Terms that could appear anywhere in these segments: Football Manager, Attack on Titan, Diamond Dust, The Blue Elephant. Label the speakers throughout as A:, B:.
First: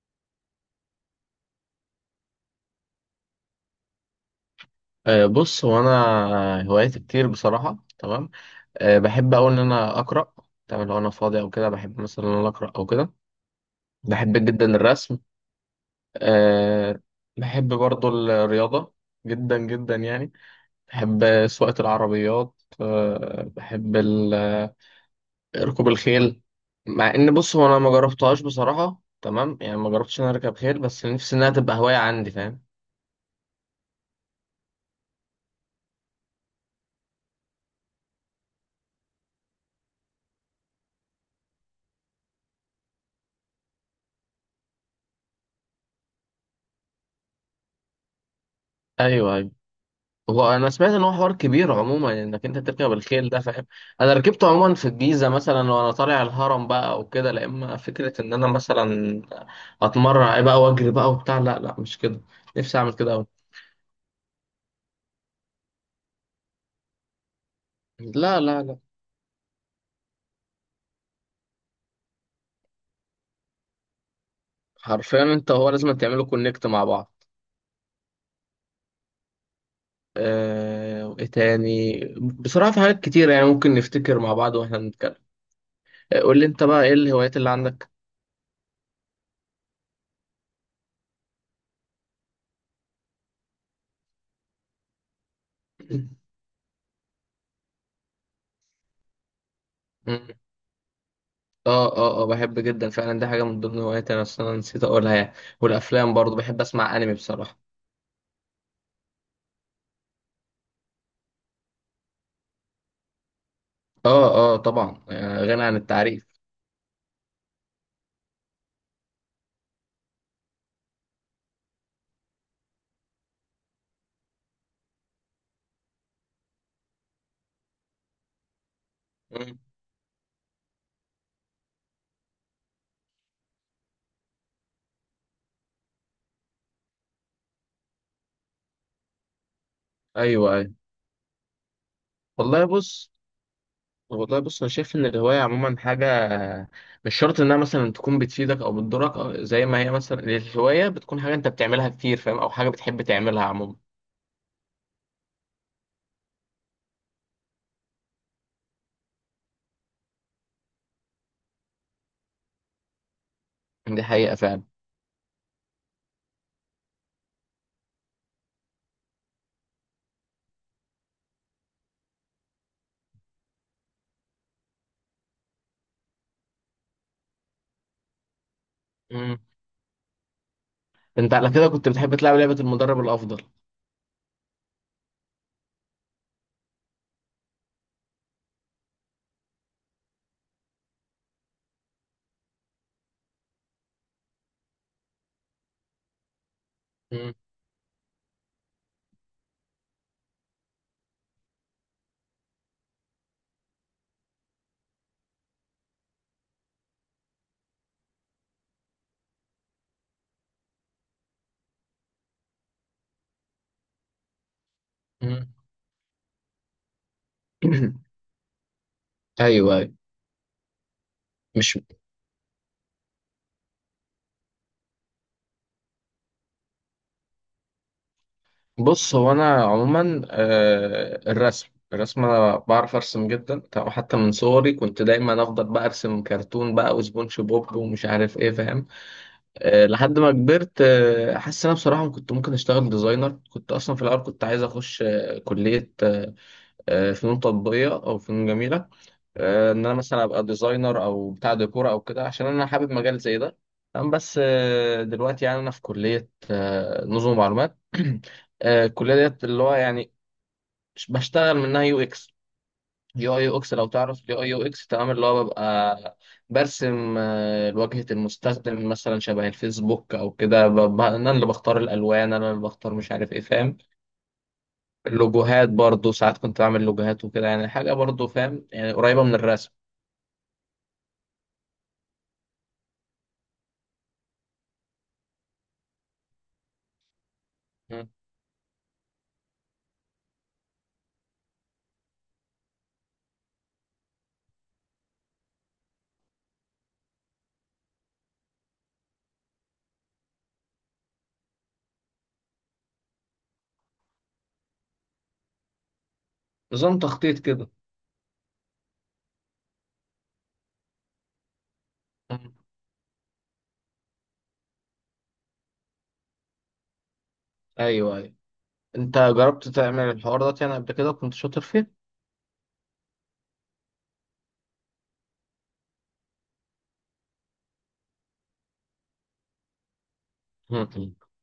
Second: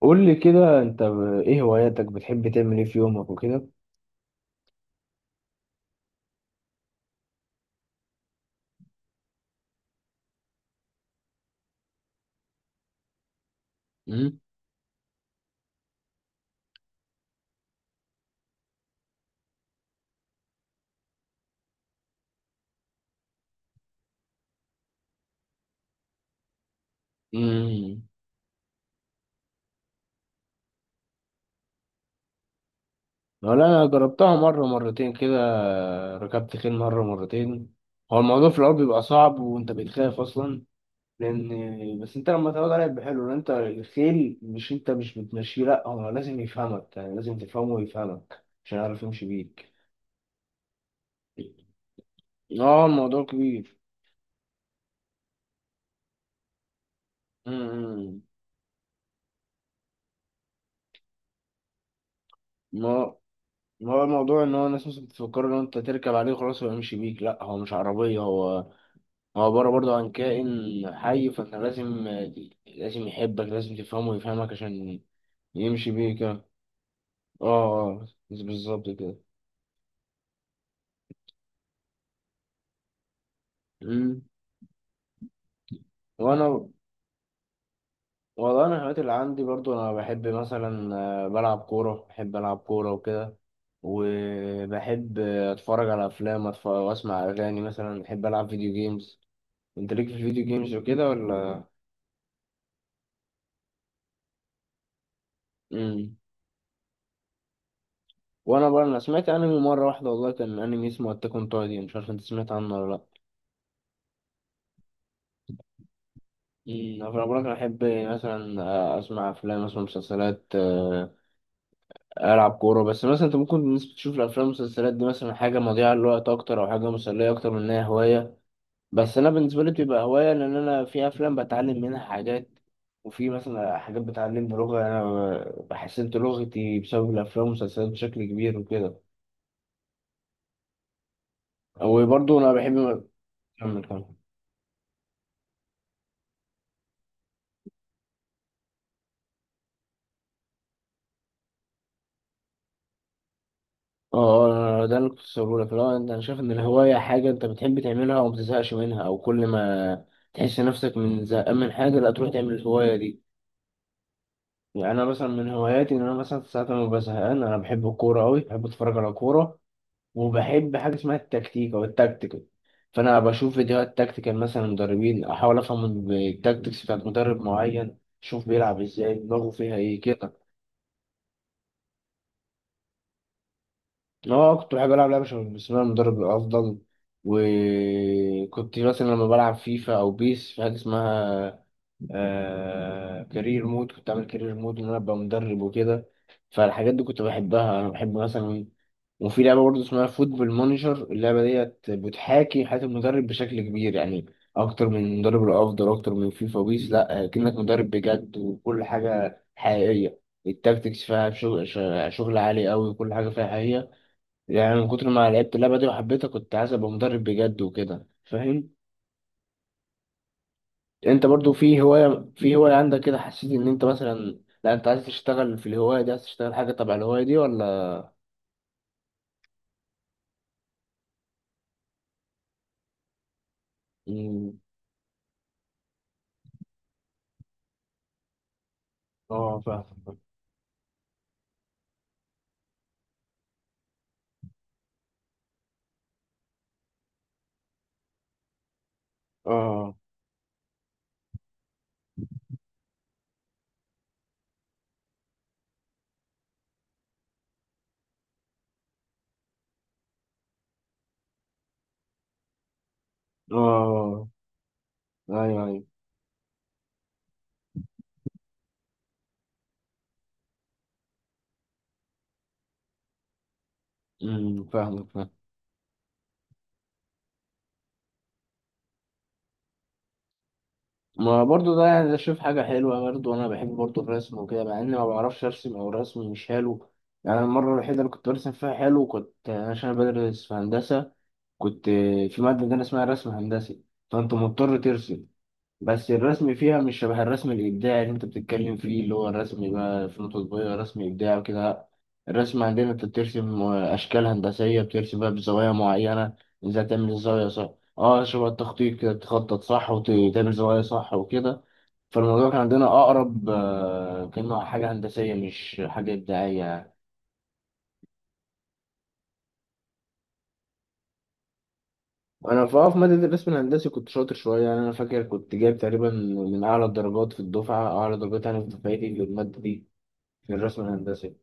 A: قول لي كده انت ايه هواياتك؟ بتحب تعمل ايه في يومك وكده؟
B: بص، هو انا هواياتي كتير بصراحه، تمام. بحب أوي ان انا اقرا. تمام، لو انا فاضي او كده بحب مثلا ان انا اقرا او كده.
A: مم.
B: بحب جدا الرسم. أه بحب برضو الرياضه، جدا جدا يعني. بحب سواقه العربيات. بحب ركوب الخيل. مع ان بص، هو انا ما
A: مم.
B: جربتهاش بصراحه، تمام يعني ما جربتش ان انا اركب خيل، بس نفسي انها تبقى هوايه عندي، فاهم؟
A: ولا انا جربتها مره مرتين كده. ركبت خيل مره مرتين. هو الموضوع في الاول بيبقى صعب وانت بتخاف اصلا، لان بس انت لما تقعد عليه بيبقى حلو، لان انت الخيل مش انت مش بتمشيه، لا هو لازم يفهمك، يعني لازم تفهمه ويفهمك عشان يعرف يمشي
B: ايوه، أيوة.
A: بيك.
B: هو انا سمعت ان هو حوار كبير عموما، انك انت
A: اه،
B: تركب
A: الموضوع
B: الخيل ده، فاهم؟
A: كبير.
B: انا ركبته عموما في الجيزه مثلا وانا طالع الهرم بقى وكده، لا، اما
A: مم.
B: فكره ان انا مثلا اتمرن بقى واجري بقى وبتاع، لا لا، مش كده. نفسي اعمل كده قوي.
A: هو الموضوع ان هو الناس مثلا بتفكر ان انت تركب عليه خلاص ويمشي بيك، لا هو مش عربيه
B: لا
A: هو.
B: لا لا.
A: هو عباره برضه عن كائن حي، فانت لازم يحبك، لازم تفهمه ويفهمك عشان
B: حرفيا انت، هو
A: يمشي
B: لازم
A: بيك.
B: تعملوا
A: اه.
B: كونكت مع بعض.
A: اه. آه، بالظبط كده.
B: وايه تاني؟ بصراحه في حاجات كتير، يعني ممكن نفتكر
A: مم.
B: مع بعض واحنا بنتكلم. قول لي
A: وانا
B: انت بقى، ايه الهوايات اللي عندك؟
A: والله انا الهوايات اللي عندي برضو انا بحب مثلا، بلعب كوره، بحب العب كوره وكده. وبحب اتفرج على افلام، واسمع اغاني، مثلا بحب العب فيديو جيمز. انت ليك في الفيديو جيمز وكده ولا؟
B: اه بحب جدا فعلا، دي حاجة من ضمن هواياتي، انا اصلا نسيت اقولها يعني. والافلام
A: مم.
B: برضو، بحب اسمع انمي بصراحة.
A: وانا بقى انا سمعت انمي مره واحده، والله كان انمي اسمه اتاك اون تايتن، مش عارف انت سمعت عنه ولا لا.
B: اه اه، طبعا، غني عن التعريف.
A: انا بقولك انا احب مثلا اسمع افلام، اسمع مسلسلات، العب كوره. بس مثلا انت ممكن الناس بتشوف الافلام والمسلسلات دي مثلا حاجه مضيعه للوقت اكتر، او حاجه مسليه اكتر من انها هوايه. بس انا
B: مم.
A: بالنسبه لي بتبقى هوايه، لان انا في افلام بتعلم منها حاجات، وفي مثلا حاجات بتعلمني لغه، انا حسنت لغتي بسبب الافلام والمسلسلات بشكل كبير وكده،
B: ايوه ايوه.
A: وبرضه انا
B: والله
A: بحب.
B: بص
A: كمل كمل.
B: والله بص، انا شايف ان الهواية عموما حاجة مش شرط انها مثلا تكون بتفيدك او بتضرك، أو زي ما هي مثلا الهواية بتكون حاجة انت بتعملها كتير، فاهم؟ او حاجة بتحب تعملها عموما.
A: اه، ده اللي كنت بقوله لك. لا انت، انا شايف ان الهوايه حاجه انت بتحب تعملها وما بتزهقش منها، او كل ما تحس نفسك من زهقان من حاجه لا تروح تعمل الهوايه دي.
B: دي حقيقة فعلا.
A: يعني انا مثلا من هواياتي ان انا مثلا ساعات لما ببقى زهقان، انا بحب الكوره قوي، بحب اتفرج على كوره. وبحب حاجه اسمها التكتيك او التكتيكال، فانا بشوف فيديوهات تكتيكال مثلا مدربين، احاول افهم التكتيكس بتاعت مدرب معين، اشوف بيلعب ازاي،
B: مم.
A: دماغه فيها ايه كده.
B: انت على كده كنت بتحب تلعب لعبة المدرب الافضل؟
A: اه، كنت بحب العب لعبه شبه بسم الله المدرب الافضل. وكنت مثلا لما بلعب فيفا او بيس في حاجه اسمها كارير مود، كنت اعمل كارير مود ان انا ابقى مدرب وكده. فالحاجات دي كنت
B: مم.
A: بحبها، انا بحب مثلا. وفي لعبه برضه اسمها فوتبول مانجر، اللعبه ديت بتحاكي حياه المدرب بشكل كبير، يعني اكتر من المدرب الافضل، اكتر من فيفا وبيس، لا كأنك مدرب بجد وكل حاجه حقيقيه. التاكتكس فيها شغل، شغل عالي قوي، وكل حاجه فيها حقيقيه. يعني من كتر ما
B: مم.
A: لعبت اللعبة دي وحبيتها كنت عايز ابقى مدرب بجد وكده فاهم.
B: ايوه، أيوة.
A: انت برضو
B: مش
A: في هواية عندك كده، حسيت ان انت مثلا، لا انت عايز تشتغل في الهواية دي، عايز تشتغل حاجة تبع الهواية دي ولا؟
B: بص، هو انا عموما، الرسم الرسم انا بعرف ارسم جدا، تمام. حتى من
A: مم.
B: صغري كنت دايما افضل بقى ارسم كرتون بقى وسبونج بوب ومش عارف ايه، فاهم؟
A: اه، فاهم.
B: لحد ما كبرت، حاسس إن انا بصراحه كنت ممكن اشتغل ديزاينر. كنت اصلا في الاول كنت عايز اخش كليه، فنون تطبيقيه او فنون جميله. ان
A: اه.
B: انا مثلا ابقى ديزاينر او بتاع ديكور او كده، عشان انا حابب مجال زي ده. تمام، بس دلوقتي يعني انا في كليه نظم معلومات. الكليه ديت اللي هو يعني بشتغل منها يو اكس. يو اي يو اكس، لو
A: اه.
B: تعرف يو اي يو اكس، تمام، اللي هو
A: ايوه ايوه.
B: ببقى برسم واجهه المستخدم، مثلا شبه الفيسبوك او كده، انا اللي بختار الالوان، انا اللي بختار مش عارف ايه، فاهم؟
A: فاهمك فاهم.
B: اللوجوهات برضو ساعات كنت بعمل لوجوهات وكده، يعني حاجه برضو، فاهم؟ يعني قريبه من الرسم.
A: ما برضو ده يعني، ده شوف حاجة حلوة برضو، أنا بحب برضو الرسم وكده مع إني ما بعرفش أرسم أو رسمي مش حلو. يعني المرة الوحيدة
B: م.
A: اللي كنت برسم فيها حلو كنت عشان أنا بدرس في هندسة، كنت في مادة عندنا اسمها رسم هندسي، فأنت مضطر ترسم. بس الرسم فيها مش شبه الرسم الإبداعي اللي أنت بتتكلم فيه، اللي هو الرسم بقى في نقطة صغيرة، رسم إبداعي وكده. لأ. الرسم عندنا أنت بترسم أشكال هندسية، بترسم بقى بزوايا معينة، إزاي
B: نظام
A: تعمل
B: تخطيط
A: الزاوية صح.
B: كده.
A: أه، شبه التخطيط كده، تخطط صح وتعمل زوايا صح وكده. فالموضوع
B: مم.
A: كان عندنا أقرب كأنه حاجة هندسية مش حاجة إبداعية.
B: ايوه ايوه. انت جربت تعمل الحوار ده يعني قبل كده؟ كنت شاطر فيه؟
A: انا في ماده الرسم الهندسي كنت شاطر شويه، يعني انا فاكر كنت جايب تقريبا من اعلى الدرجات في الدفعه، اعلى درجات يعني في دفعتي للماده دي، في الرسم
B: مم.
A: الهندسي.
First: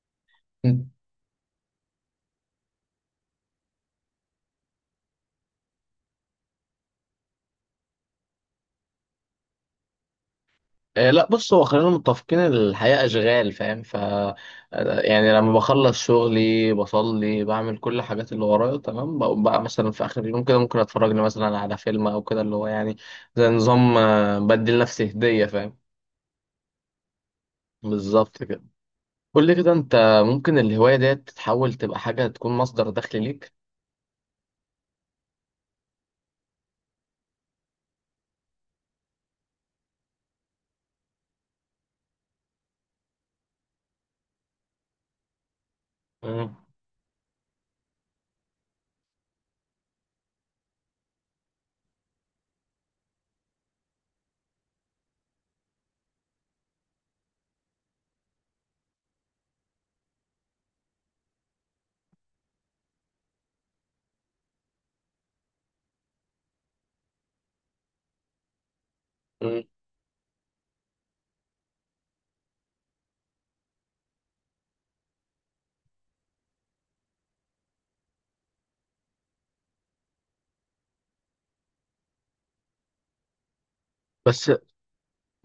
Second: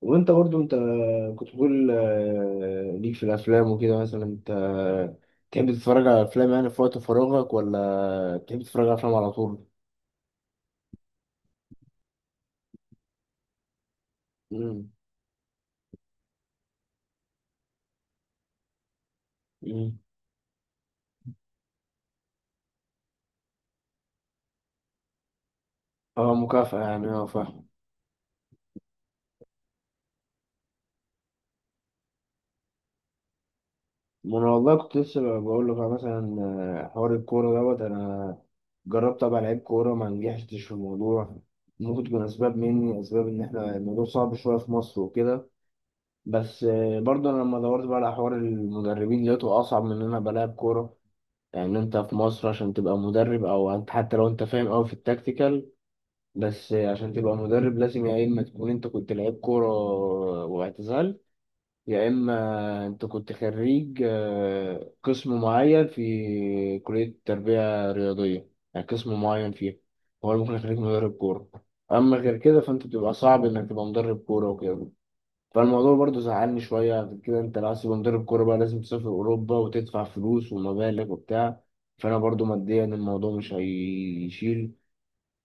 A: وانت برضو انت
B: مم.
A: كنت بتقول ليك في الافلام وكده، مثلا انت تحب تتفرج على افلام يعني في وقت فراغك، ولا تحب تتفرج على افلام على طول؟
B: آه، لا، بص، هو خلينا متفقين إن الحياة اشغال، فاهم؟ ف
A: امم.
B: يعني لما بخلص شغلي بصلي بعمل كل الحاجات اللي ورايا تمام، بقوم بقى مثلا
A: امم.
B: في اخر اليوم كده ممكن اتفرج لي مثلا على فيلم او كده، اللي هو يعني زي نظام بدي لنفسي هدية، فاهم؟
A: اه، مكافأة يعني. اه، فاهم.
B: بالظبط كده. قول لي كده انت، ممكن الهواية ديت تتحول تبقى حاجة تكون مصدر دخل ليك؟
A: ما انا والله كنت لسه بقول لك مثلا حوار الكوره دوت. انا جربت ابقى لعيب كوره، ما نجحتش في الموضوع، ممكن تكون اسباب مني، اسباب ان احنا الموضوع صعب شويه في مصر وكده.
B: مم.
A: بس برضه انا لما دورت بقى على حوار المدربين لقيته اصعب من ان انا ابقى لاعب كوره. يعني انت في مصر عشان تبقى مدرب، او انت حتى لو انت فاهم قوي في التكتيكال، بس عشان تبقى مدرب لازم يا اما تكون انت كنت لعيب كوره واعتزال، يا إما أنت كنت خريج قسم معين في كلية تربية رياضية، يعني قسم معين
B: مم.
A: فيها هو ممكن يخليك مدرب كورة. أما غير كده فأنت بتبقى صعب إنك تبقى مدرب كورة وكده. فالموضوع برضه زعلني شوية، عشان كده أنت لو عايز تبقى مدرب كورة بقى لازم تسافر أوروبا وتدفع فلوس ومبالغ وبتاع، فأنا برضه ماديا الموضوع مش
B: بس
A: هيشيل.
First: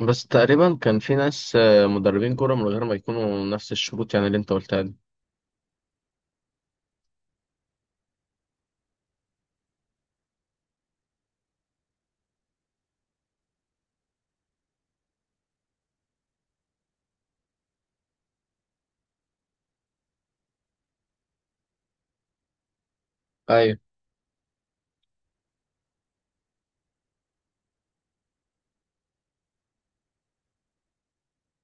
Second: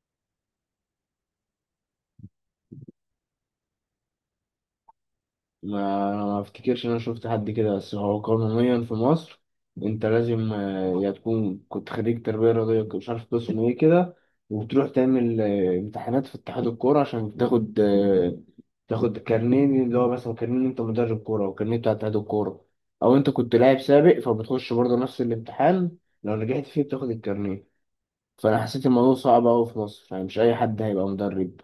B: بس تقريبا كان في ناس مدربين كورة، من غير ما يكونوا نفس الشروط يعني اللي انت قلتها دي.
A: ما افتكرش ان انا شفت حد كده. بس هو قانونيا في مصر انت لازم يا تكون كنت خريج تربية رياضية، مش عارف قسم ايه كده، وبتروح تعمل امتحانات في اتحاد الكورة عشان تاخد كارنيه، اللي هو مثلا كارنيه إن انت مدرب كورة، او كارنيه بتاع اتحاد الكورة، او انت كنت
B: ايوه.
A: لاعب سابق فبتخش برضه نفس الامتحان، لو نجحت فيه بتاخد الكارنيه. فانا حسيت الموضوع صعب قوي في مصر، يعني مش اي حد هيبقى مدرب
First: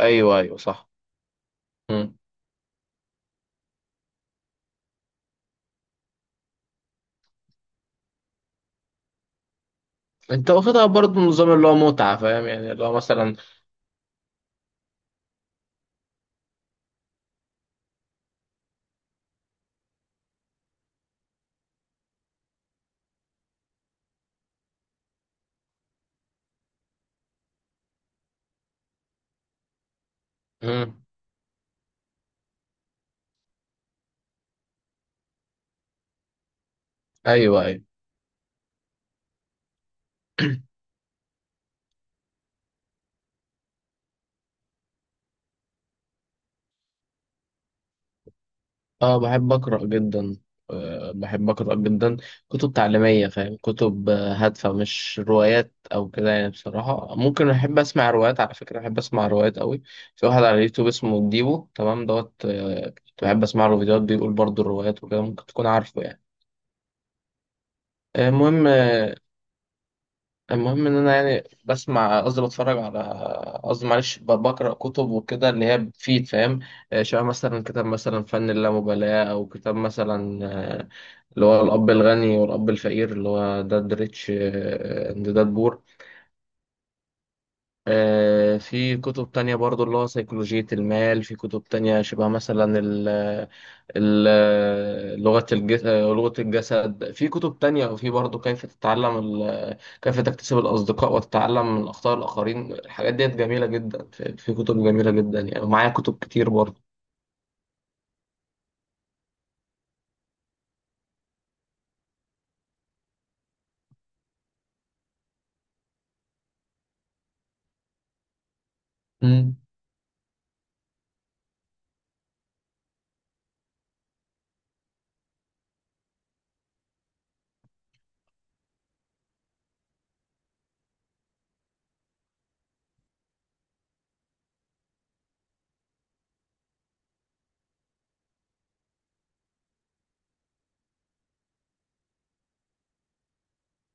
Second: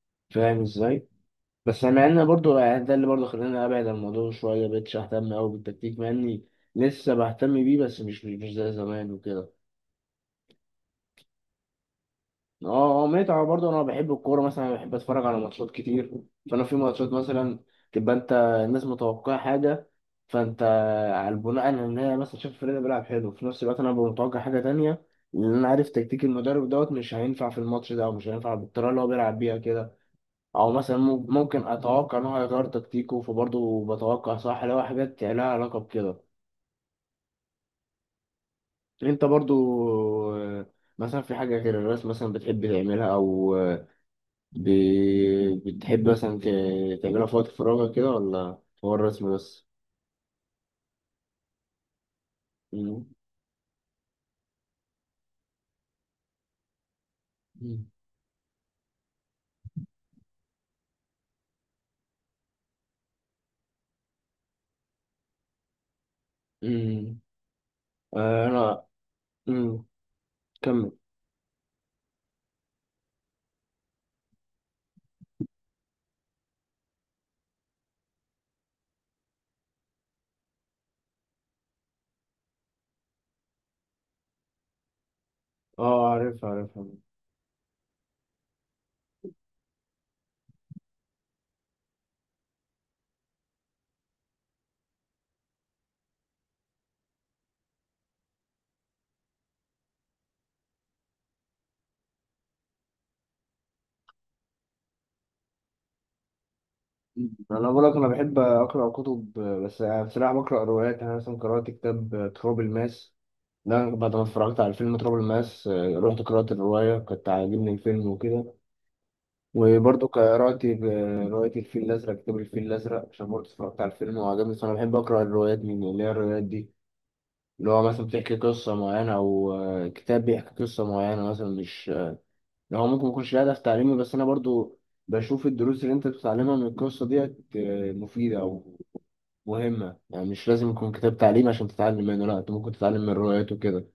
B: ايوه ايوه،
A: فاهم
B: صح.
A: ازاي. بس مع
B: مم.
A: ان برضو يعني ده اللي برضو خلاني ابعد عن الموضوع شويه، مبقتش اهتم قوي بالتكتيك، مع اني لسه بهتم بيه، بس مش زي زمان وكده.
B: انت واخدها برضه نظام اللي هو متعة، فاهم؟ يعني اللي هو
A: اه. اه،
B: مثلا.
A: متعه برضو، انا بحب الكوره مثلا، بحب اتفرج على ماتشات كتير. فانا في ماتشات مثلا تبقى انت، الناس متوقعه حاجه، فانت على البناء على ان هي مثلا شايف الفريق ده بيلعب حلو، في نفس الوقت انا ببقى متوقع حاجه تانية، لان انا عارف تكتيك المدرب دوت مش هينفع في الماتش ده، او مش هينفع بالطريقه اللي هو بيلعب بيها كده، او مثلا
B: مم.
A: ممكن اتوقع ان هو هيغير تكتيكه، فبرضه بتوقع صح لو حاجات لها علاقه بكده.
B: ايوه ايوه.
A: انت برضه آه، مثلا في حاجه غير الرسم مثلا بتحب تعملها، او ب... بتحب مثلا تعملها في وقت فراغك كده، ولا هو
B: اه،
A: الرسم
B: بحب
A: بس؟
B: اقرا جدا. بحب اقرا جدا، كتب
A: مم.
B: تعليمية، فاهم؟ كتب هادفة مش روايات او كده. يعني بصراحة ممكن احب
A: مم.
B: اسمع روايات. على فكرة، احب اسمع روايات قوي. في واحد على اليوتيوب اسمه ديبو، تمام، دوت، كنت بحب اسمع له فيديوهات بيقول برضه الروايات وكده، ممكن تكون عارفه يعني.
A: مم.
B: المهم،
A: انا. مم. كمل.
B: ان انا يعني بسمع، قصدي بتفرج على، قصدي معلش، بقرا كتب وكده اللي هي بتفيد، فاهم؟ شبه مثلا كتاب مثلا فن اللامبالاه، او كتاب مثلا آه، اللي هو الاب الغني والاب الفقير، اللي هو داد ريتش اند داد بور.
A: اه، عارف عارف عارف.
B: في كتب تانية برضو، اللي هو سيكولوجية المال. في كتب تانية شبه مثلا ال ال لغة الجسد، لغة الجسد. في كتب تانية، وفي برضو كيف تتعلم كيف تكتسب الأصدقاء، وتتعلم من أخطاء الآخرين. الحاجات ديت جميلة جدا، في كتب جميلة جدا يعني، ومعايا كتب كتير برضو.
A: انا بقول لك انا بحب اقرا كتب، بس بصراحه بقرا روايات. يعني انا مثلا قرات كتاب تراب الماس، لا بعد ما اتفرجت على فيلم تراب الماس رحت قرأت الرواية، كنت عاجبني الفيلم وكده.
B: مم.
A: وبرضه قرأت رواية الفيل الأزرق، كتاب الفيل الأزرق عشان برضه اتفرجت على الفيلم وعجبني. بس أنا بحب أقرأ الروايات من اللي هي الروايات دي اللي هو مثلا بتحكي قصة معينة، أو كتاب بيحكي قصة معينة مثلا، مش اللي هو ممكن يكونش ليه هدف تعليمي، بس أنا برضه بشوف الدروس اللي أنت بتتعلمها من القصة ديت مفيدة أو مهمة، يعني مش لازم يكون كتاب تعليمي عشان تتعلم منه، لا أنت ممكن تتعلم من الروايات وكده.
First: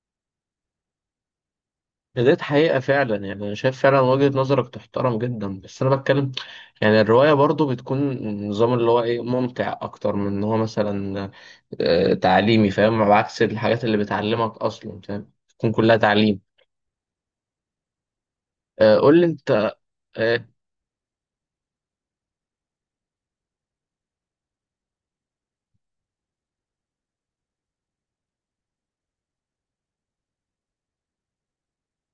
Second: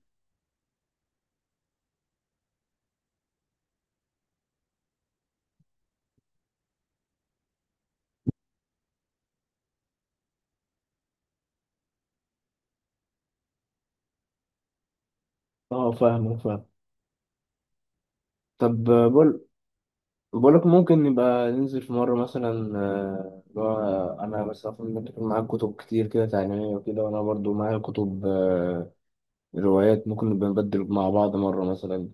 B: ديت حقيقة فعلا. يعني أنا شايف فعلا وجهة نظرك تحترم جدا، بس أنا بتكلم، يعني الرواية برضو بتكون نظام اللي هو إيه، ممتع أكتر من إن هو مثلا تعليمي، فاهم؟ على عكس الحاجات اللي بتعلمك أصلا، فاهم؟ بتكون
A: اه،
B: كلها
A: فاهمك
B: تعليم.
A: فاهم. طب
B: قول لي
A: بقول
B: أنت، آه،
A: بقولك ممكن نبقى ننزل في مرة مثلا اللي هو أنا بس أفهم إنك يكون معاك كتب كتير كده تعليمية وكده، وأنا برضو معايا كتب روايات، ممكن نبقى نبدل مع بعض مرة مثلا.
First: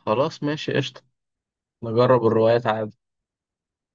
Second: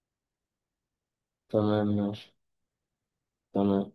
B: خلاص، ماشي، قشطة.
A: تمام
B: نجرب
A: ماشي.
B: الروايات عادي.
A: تمام.